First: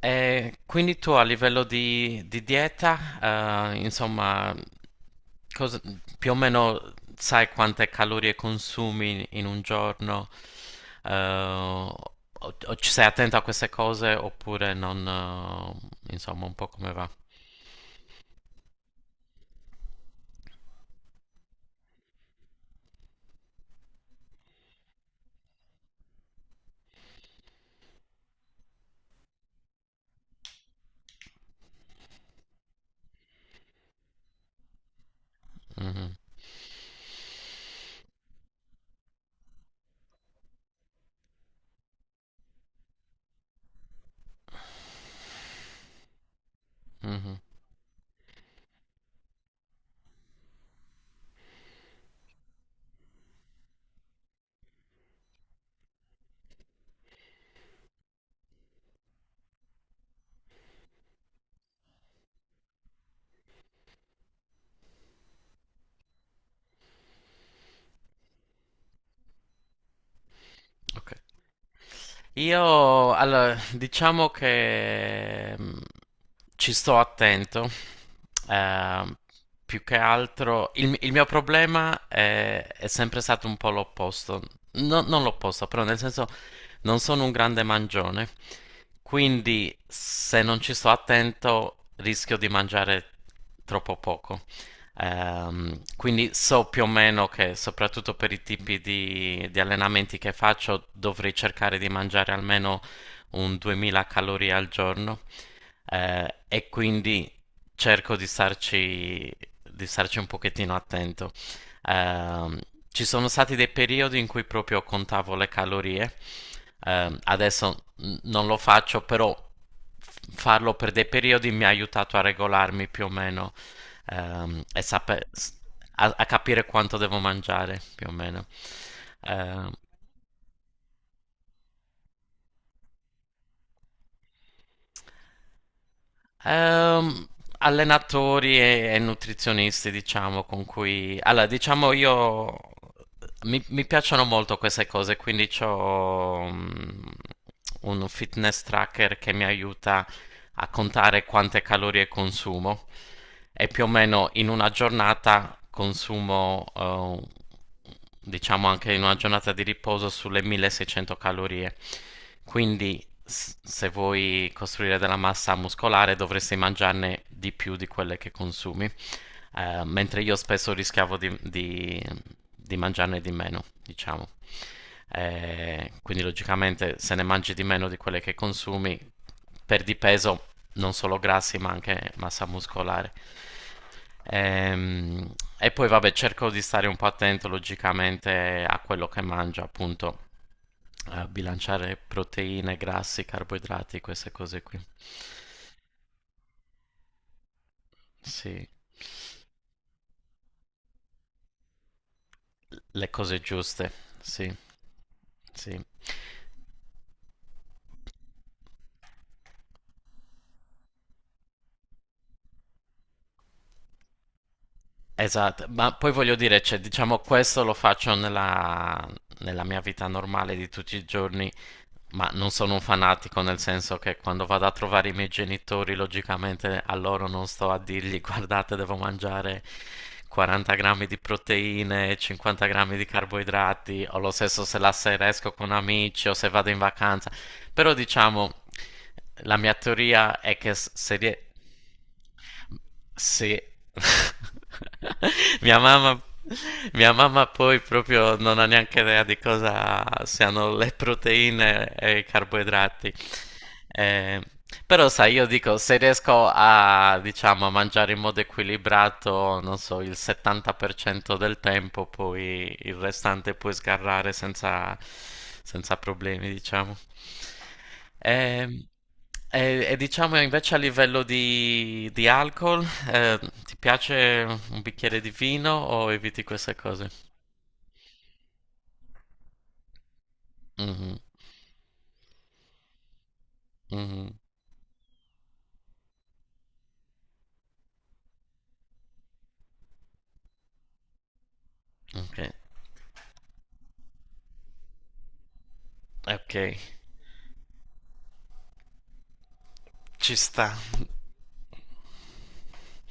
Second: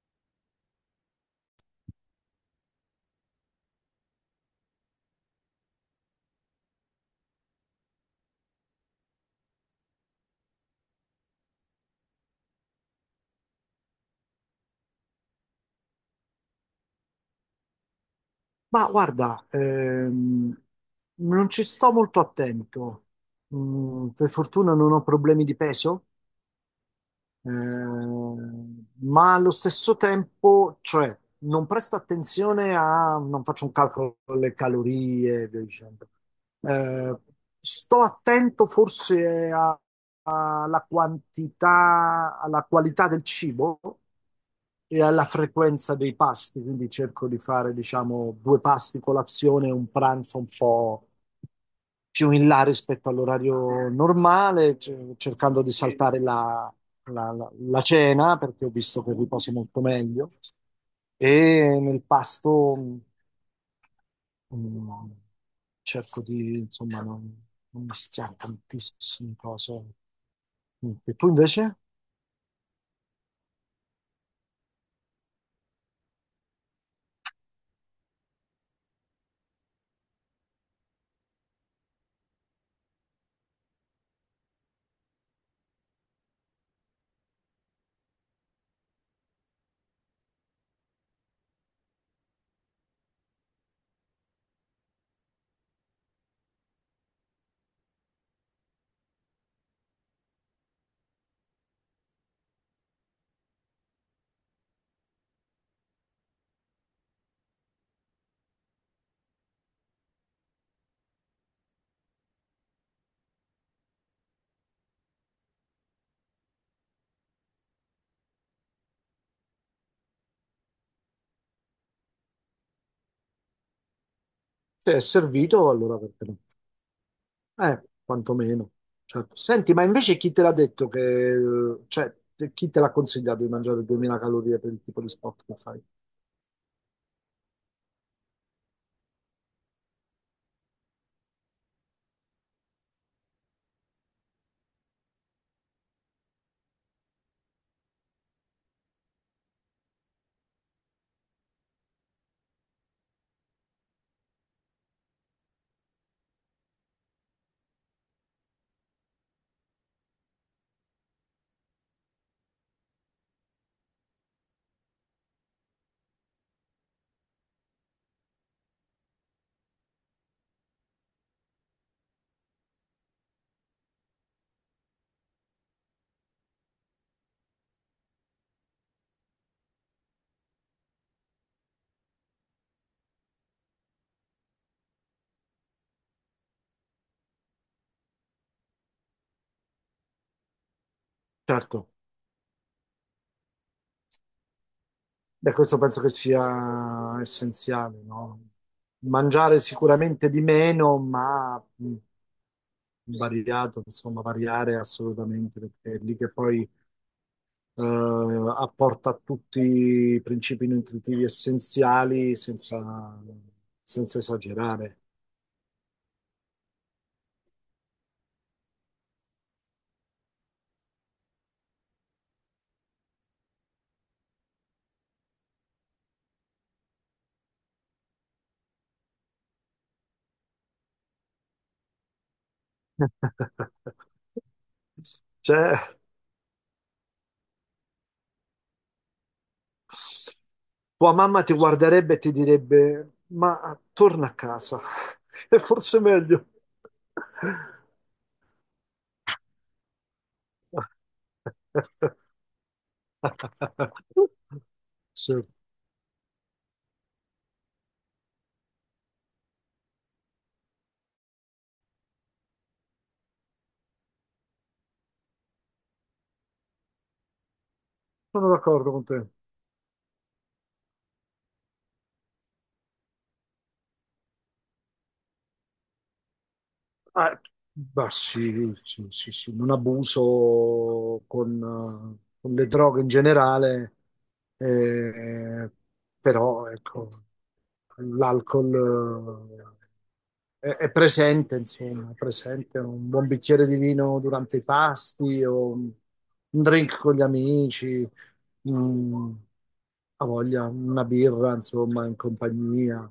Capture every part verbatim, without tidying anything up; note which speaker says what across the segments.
Speaker 1: E quindi tu a livello di, di dieta, eh, insomma, cosa- più o meno sai quante calorie consumi in un giorno? Eh, o, o ci sei attento a queste cose oppure non, eh, insomma, un po' come va?
Speaker 2: Ma guarda, ehm, non ci sto molto attento. Mm, per fortuna non ho problemi di peso, ehm, ma allo stesso tempo, cioè, non presto attenzione a, non faccio un calcolo delle calorie, e via dicendo.
Speaker 1: Mhm,
Speaker 2: Eh, Sto attento forse a- alla quantità, alla qualità del cibo, e alla frequenza dei pasti, quindi cerco
Speaker 1: mhm,
Speaker 2: di fare, diciamo, due pasti colazione e un pranzo un po' più in là rispetto all'orario normale, ce- cercando di saltare la, la- la- la cena perché ho visto che riposo molto meglio e nel pasto mm, cerco di, insomma, non, non mischiare tantissime cose. Mm.
Speaker 1: ok.
Speaker 2: E tu invece?
Speaker 1: Io, allora, diciamo che mm, ci sto attento. Ehm, Più che altro il, il mio problema è, è sempre stato un po' l'opposto. No- non l'opposto, però nel senso non sono un grande mangione, quindi se non ci sto attento rischio di mangiare troppo poco. Ehm, quindi so più o meno che soprattutto per i tipi di, di allenamenti che faccio dovrei cercare di mangiare almeno un duemila calorie al giorno. Eh, e quindi cerco di starci, di starci un pochettino attento. Ehm, Ci sono stati dei periodi in cui proprio contavo le calorie. Ehm, adesso mm, non lo faccio, però f- farlo per dei periodi mi ha aiutato a regolarmi più o meno, ehm, e
Speaker 2: Se è
Speaker 1: sape- s-
Speaker 2: servito, allora
Speaker 1: a,
Speaker 2: perché
Speaker 1: a
Speaker 2: no?
Speaker 1: capire quanto devo mangiare
Speaker 2: Eh,
Speaker 1: più o meno.
Speaker 2: quantomeno. Certo.
Speaker 1: Ehm,
Speaker 2: Senti, ma invece chi te l'ha detto che, eh, cioè, te- chi te l'ha consigliato di mangiare duemila calorie per il tipo di sport che fai?
Speaker 1: Ehm, Allenatori e, e nutrizionisti, diciamo, con cui... Allora, diciamo io... Mi, mi piacciono molto queste cose, quindi ho un fitness tracker che mi aiuta a contare quante calorie consumo e più o meno in una giornata consumo eh, diciamo anche in una giornata di riposo sulle milleseicento calorie. Quindi s- se vuoi costruire della massa muscolare dovresti mangiarne di più di quelle che consumi. Eh, mentre io spesso rischiavo di, di- di mangiarne di meno, diciamo. Eh, quindi logicamente se ne mangi di meno di quelle che consumi, perdi peso non solo grassi ma anche massa muscolare. Ehm, e poi vabbè, cerco di stare un po' attento logicamente a quello che mangio, appunto, a
Speaker 2: Certo,
Speaker 1: bilanciare proteine, grassi, carboidrati, queste cose qui.
Speaker 2: beh, questo penso che sia essenziale, no?
Speaker 1: Sì,
Speaker 2: Mangiare sicuramente di meno, ma mh,
Speaker 1: le cose
Speaker 2: variato,
Speaker 1: giuste,
Speaker 2: insomma,
Speaker 1: sì,
Speaker 2: variare assolutamente,
Speaker 1: sì.
Speaker 2: perché è lì che poi eh, apporta tutti i principi nutritivi essenziali senza, senza esagerare.
Speaker 1: Esatto, ma poi voglio dire, cioè, diciamo, questo lo faccio nella, nella mia vita normale di tutti i giorni, ma non sono un fanatico, nel senso che quando vado a trovare i miei genitori, logicamente a loro non sto a dirgli, guardate, devo mangiare quaranta grammi di proteine, cinquanta grammi di carboidrati, o lo stesso se la sera esco con
Speaker 2: Cioè,
Speaker 1: amici o se vado in vacanza. Però diciamo, la mia teoria è che s-
Speaker 2: tua
Speaker 1: se... rie-
Speaker 2: mamma ti guarderebbe e ti direbbe:
Speaker 1: sì.
Speaker 2: Ma torna a casa, è
Speaker 1: Mia
Speaker 2: forse
Speaker 1: mamma
Speaker 2: meglio.
Speaker 1: mia mamma poi proprio non ha neanche idea di cosa siano le proteine e i carboidrati. Eh, però sai,
Speaker 2: Sì,
Speaker 1: io dico, se riesco a, diciamo, a mangiare in modo equilibrato, non so, il settanta per cento del tempo, poi il restante puoi sgarrare senza, senza problemi, diciamo.
Speaker 2: sono
Speaker 1: E,
Speaker 2: d'accordo con te.
Speaker 1: e- e diciamo invece a livello di, di alcol, eh, ti piace un bicchiere di vino o eviti queste cose?
Speaker 2: Ah, bah, sì, sì, sì, sì, un
Speaker 1: Mhm,
Speaker 2: abuso con, eh, con le droghe in generale,
Speaker 1: mhm,
Speaker 2: eh, però ecco, l'alcol eh, è, è presente, insomma, è
Speaker 1: ok,
Speaker 2: presente un buon bicchiere di vino durante i pasti o un
Speaker 1: ok,
Speaker 2: drink con gli amici. Mm, ha
Speaker 1: ci
Speaker 2: voglia,
Speaker 1: sta,
Speaker 2: una birra, insomma, in compagnia,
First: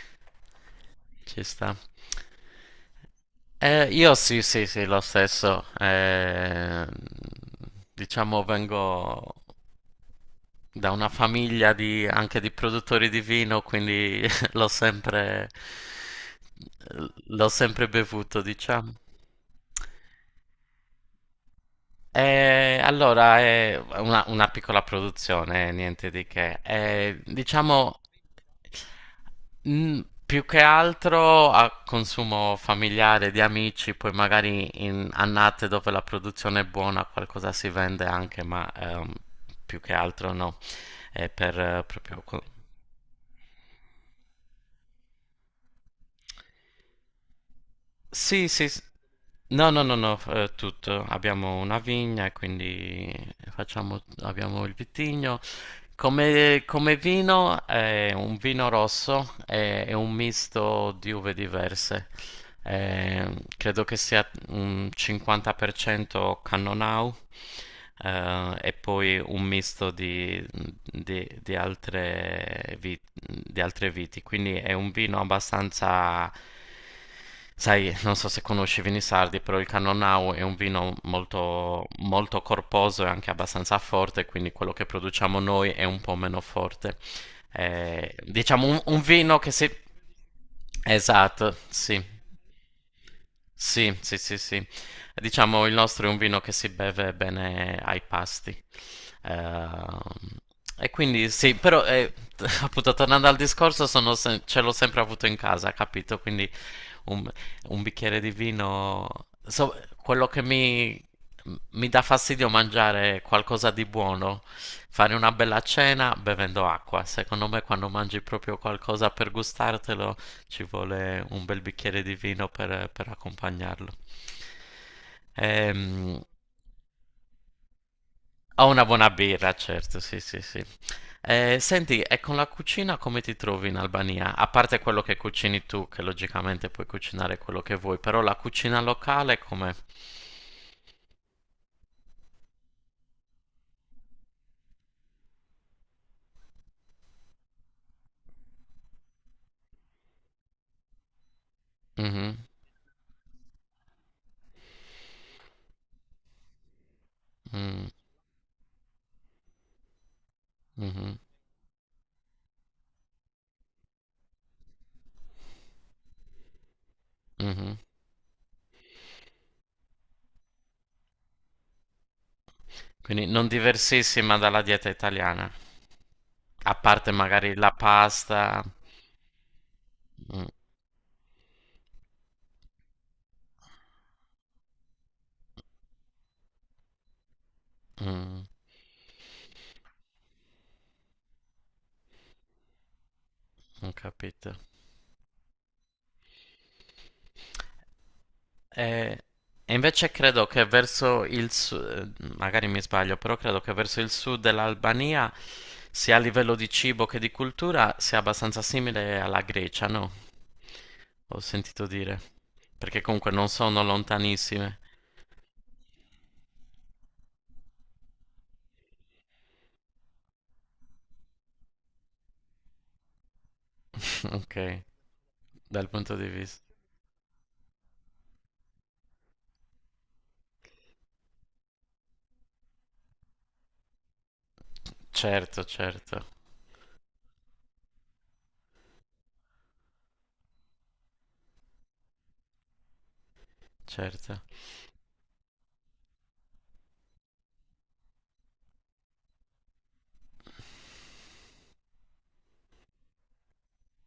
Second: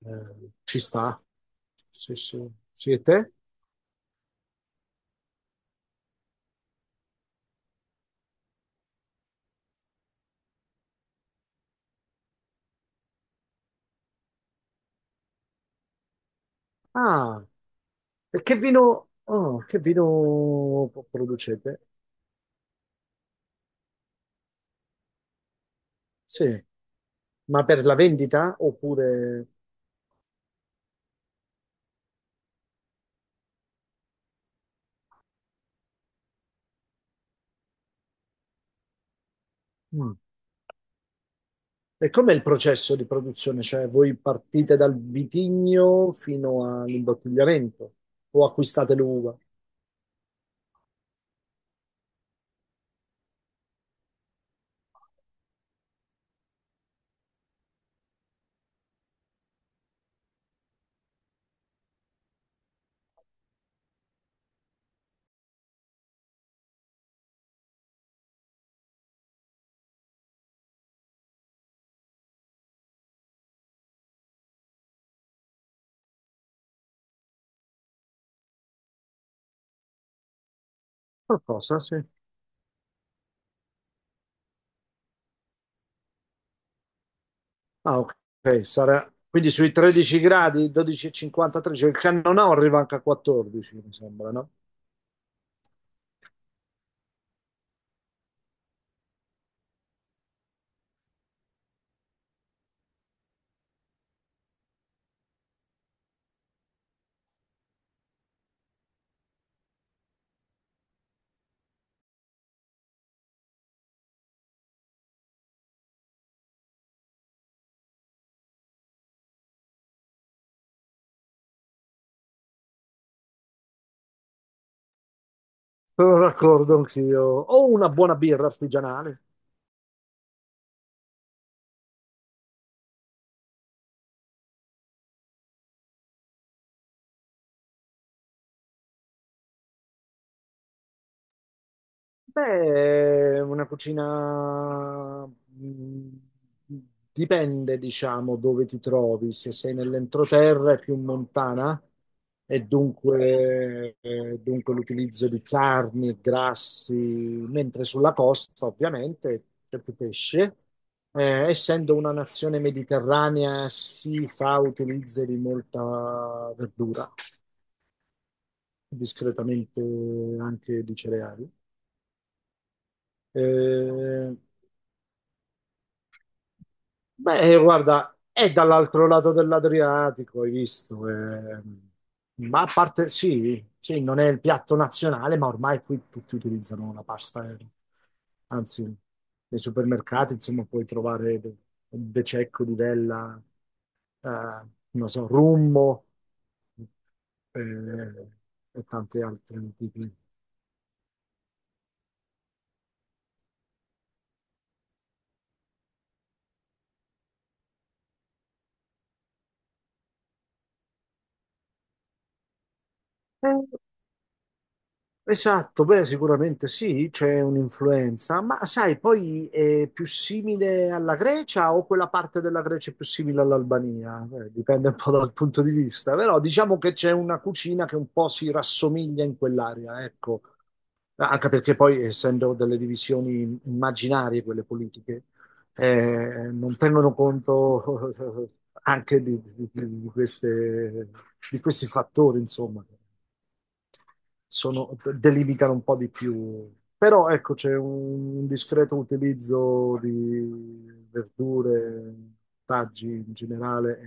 Speaker 2: eh, ci sta.
Speaker 1: ci sta.
Speaker 2: Sì, sì. Sì, e te?
Speaker 1: Eh, io sì, sì, sì, lo stesso. Eh, diciamo vengo da una famiglia di, anche di produttori di vino, quindi l'ho sempre,
Speaker 2: Ah,
Speaker 1: l'ho sempre bevuto,
Speaker 2: e che
Speaker 1: diciamo.
Speaker 2: vino, oh, che vino producete?
Speaker 1: Eh, allora, è una, una piccola produzione, eh, niente di che.
Speaker 2: Sì,
Speaker 1: Eh,
Speaker 2: ma per la
Speaker 1: diciamo,
Speaker 2: vendita oppure...
Speaker 1: mm, più che altro a consumo familiare di amici, poi magari in annate dove la produzione è buona qualcosa si vende anche, ma ehm, più che
Speaker 2: Mm.
Speaker 1: altro no, è per eh,
Speaker 2: E
Speaker 1: proprio...
Speaker 2: com'è
Speaker 1: co-
Speaker 2: il processo di produzione? Cioè, voi partite dal vitigno fino all'imbottigliamento o
Speaker 1: Sì, sì, s-
Speaker 2: acquistate l'uva?
Speaker 1: no, no, no, no, eh, tutto. Abbiamo una vigna, e quindi facciamo, abbiamo il vitigno. Come, come vino è un vino rosso, è, è un misto di uve diverse. Eh, credo che sia un cinquanta per cento Cannonau, eh, e poi un misto di, di- di altre vi- di altre viti, quindi è un vino abbastanza... Sai, non so se conosci i vini sardi, però il Cannonau è un vino
Speaker 2: Qualcosa,
Speaker 1: molto,
Speaker 2: sì.
Speaker 1: molto corposo e anche abbastanza forte, quindi quello che produciamo noi è un po' meno forte.
Speaker 2: Ah, ok,
Speaker 1: Eh, diciamo un, un
Speaker 2: sarà...
Speaker 1: vino che
Speaker 2: Quindi
Speaker 1: si...
Speaker 2: sui tredici gradi,
Speaker 1: Esatto,
Speaker 2: dodici e cinquantatré, cioè
Speaker 1: sì,
Speaker 2: il cannonau arriva anche a quattordici, mi
Speaker 1: sì, sì,
Speaker 2: sembra,
Speaker 1: sì,
Speaker 2: no?
Speaker 1: sì. Diciamo il nostro è un vino che si beve bene ai pasti. Ehm, e quindi sì, però eh, appunto tornando al discorso, sono se- ce l'ho sempre avuto in casa, capito? Quindi un, un bicchiere di vino. So- quello che mi, mi dà fastidio è mangiare qualcosa di buono, fare una bella cena bevendo acqua. Secondo me, quando mangi proprio qualcosa per gustartelo, ci vuole un bel bicchiere di vino per, per accompagnarlo.
Speaker 2: Sono
Speaker 1: Ehm,
Speaker 2: d'accordo anch'io. O una buona birra
Speaker 1: Ho una buona
Speaker 2: artigianale.
Speaker 1: birra, certo, sì, sì, sì. Eh, senti, e con la cucina come ti trovi in Albania? A parte quello che cucini tu, che logicamente puoi cucinare quello che vuoi, però la cucina locale come?
Speaker 2: Beh, una cucina mh, dipende, diciamo, dove ti trovi. Se sei nell'entroterra è più montana
Speaker 1: Mhm,
Speaker 2: e dunque, eh, dunque l'utilizzo di carni e grassi, mentre
Speaker 1: mm,
Speaker 2: sulla costa ovviamente c'è più pesce.
Speaker 1: mhm,
Speaker 2: Eh, essendo una nazione mediterranea si fa utilizzo di molta verdura,
Speaker 1: mhm.
Speaker 2: discretamente anche di cereali.
Speaker 1: Quindi non
Speaker 2: Eh,
Speaker 1: diversissima dalla dieta italiana, a parte
Speaker 2: Beh,
Speaker 1: magari
Speaker 2: eh,
Speaker 1: la
Speaker 2: guarda, è
Speaker 1: pasta.
Speaker 2: dall'altro lato dell'Adriatico,
Speaker 1: Mm,
Speaker 2: hai visto, eh. Ma a parte, sì, sì, non è il piatto nazionale, ma ormai qui tutti utilizzano la pasta, eh.
Speaker 1: mm,
Speaker 2: Anzi, nei supermercati, insomma, puoi trovare de- bececco, livella,
Speaker 1: ho capito.
Speaker 2: eh, non so, rummo eh, e
Speaker 1: E,
Speaker 2: tanti
Speaker 1: e
Speaker 2: altri
Speaker 1: invece
Speaker 2: tipi.
Speaker 1: credo che verso il sud, magari mi sbaglio, però credo che verso il sud dell'Albania, sia a livello di cibo che di cultura, sia abbastanza simile alla Grecia, no? Ho sentito dire. Perché comunque non
Speaker 2: Eh,
Speaker 1: sono lontanissime.
Speaker 2: Esatto, beh, sicuramente sì, c'è un'influenza, ma sai, poi è più simile alla Grecia o quella parte della Grecia è più simile all'Albania? Eh,
Speaker 1: Ok,
Speaker 2: dipende un po' dal punto di
Speaker 1: dal punto
Speaker 2: vista,
Speaker 1: di
Speaker 2: però
Speaker 1: vista.
Speaker 2: diciamo che c'è una cucina che un po' si rassomiglia in quell'area, ecco, anche perché poi essendo delle divisioni immaginarie quelle politiche,
Speaker 1: Certo, certo,
Speaker 2: eh, non tengono conto anche di, di- di- di queste- di questi fattori, insomma
Speaker 1: certo.
Speaker 2: sono- delimitano un po' di più. Però ecco, c'è un discreto utilizzo di verdure, taggi in generale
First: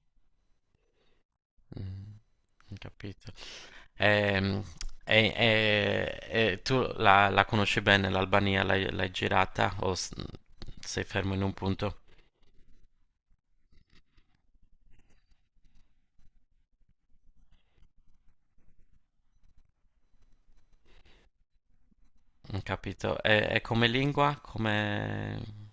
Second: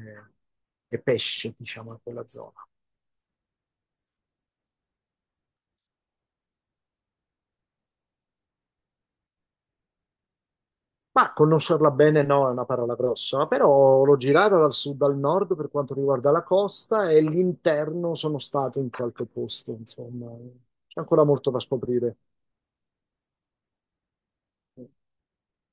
Speaker 2: e, e pesce, diciamo, in
Speaker 1: Mm,
Speaker 2: quella zona.
Speaker 1: ho capito. Ehm, E, e- e tu la, la conosci bene l'Albania? L'hai l'hai girata o s- sei fermo
Speaker 2: Ma
Speaker 1: in un
Speaker 2: conoscerla
Speaker 1: punto?
Speaker 2: bene no, è una parola grossa, però l'ho girata dal sud al nord per quanto riguarda la costa e l'interno sono stato in qualche posto, insomma, c'è ancora molto da scoprire.
Speaker 1: Ho capito. E, e come lingua? Come...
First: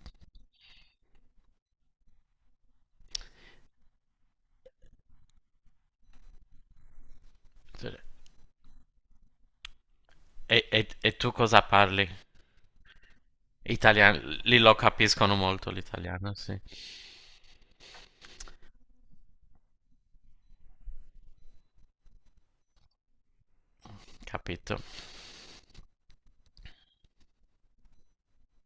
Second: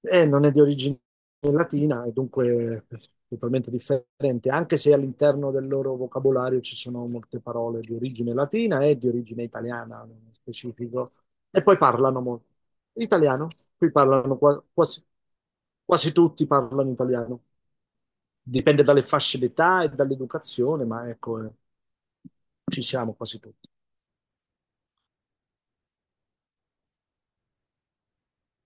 Speaker 2: Eh, non è di origine latina e dunque totalmente differente, anche se all'interno del loro vocabolario ci sono molte parole di origine latina e di origine italiana nello
Speaker 1: E, e- e
Speaker 2: specifico.
Speaker 1: tu cosa
Speaker 2: E poi
Speaker 1: parli?
Speaker 2: parlano molto italiano, qui
Speaker 1: Italiano?
Speaker 2: parlano
Speaker 1: Lì
Speaker 2: qua-
Speaker 1: lo
Speaker 2: quasi,
Speaker 1: capiscono molto
Speaker 2: quasi
Speaker 1: l'italiano,
Speaker 2: tutti
Speaker 1: sì.
Speaker 2: parlano italiano. Dipende dalle fasce d'età e dall'educazione, ma ecco, eh, ci siamo quasi tutti.
Speaker 1: Capito.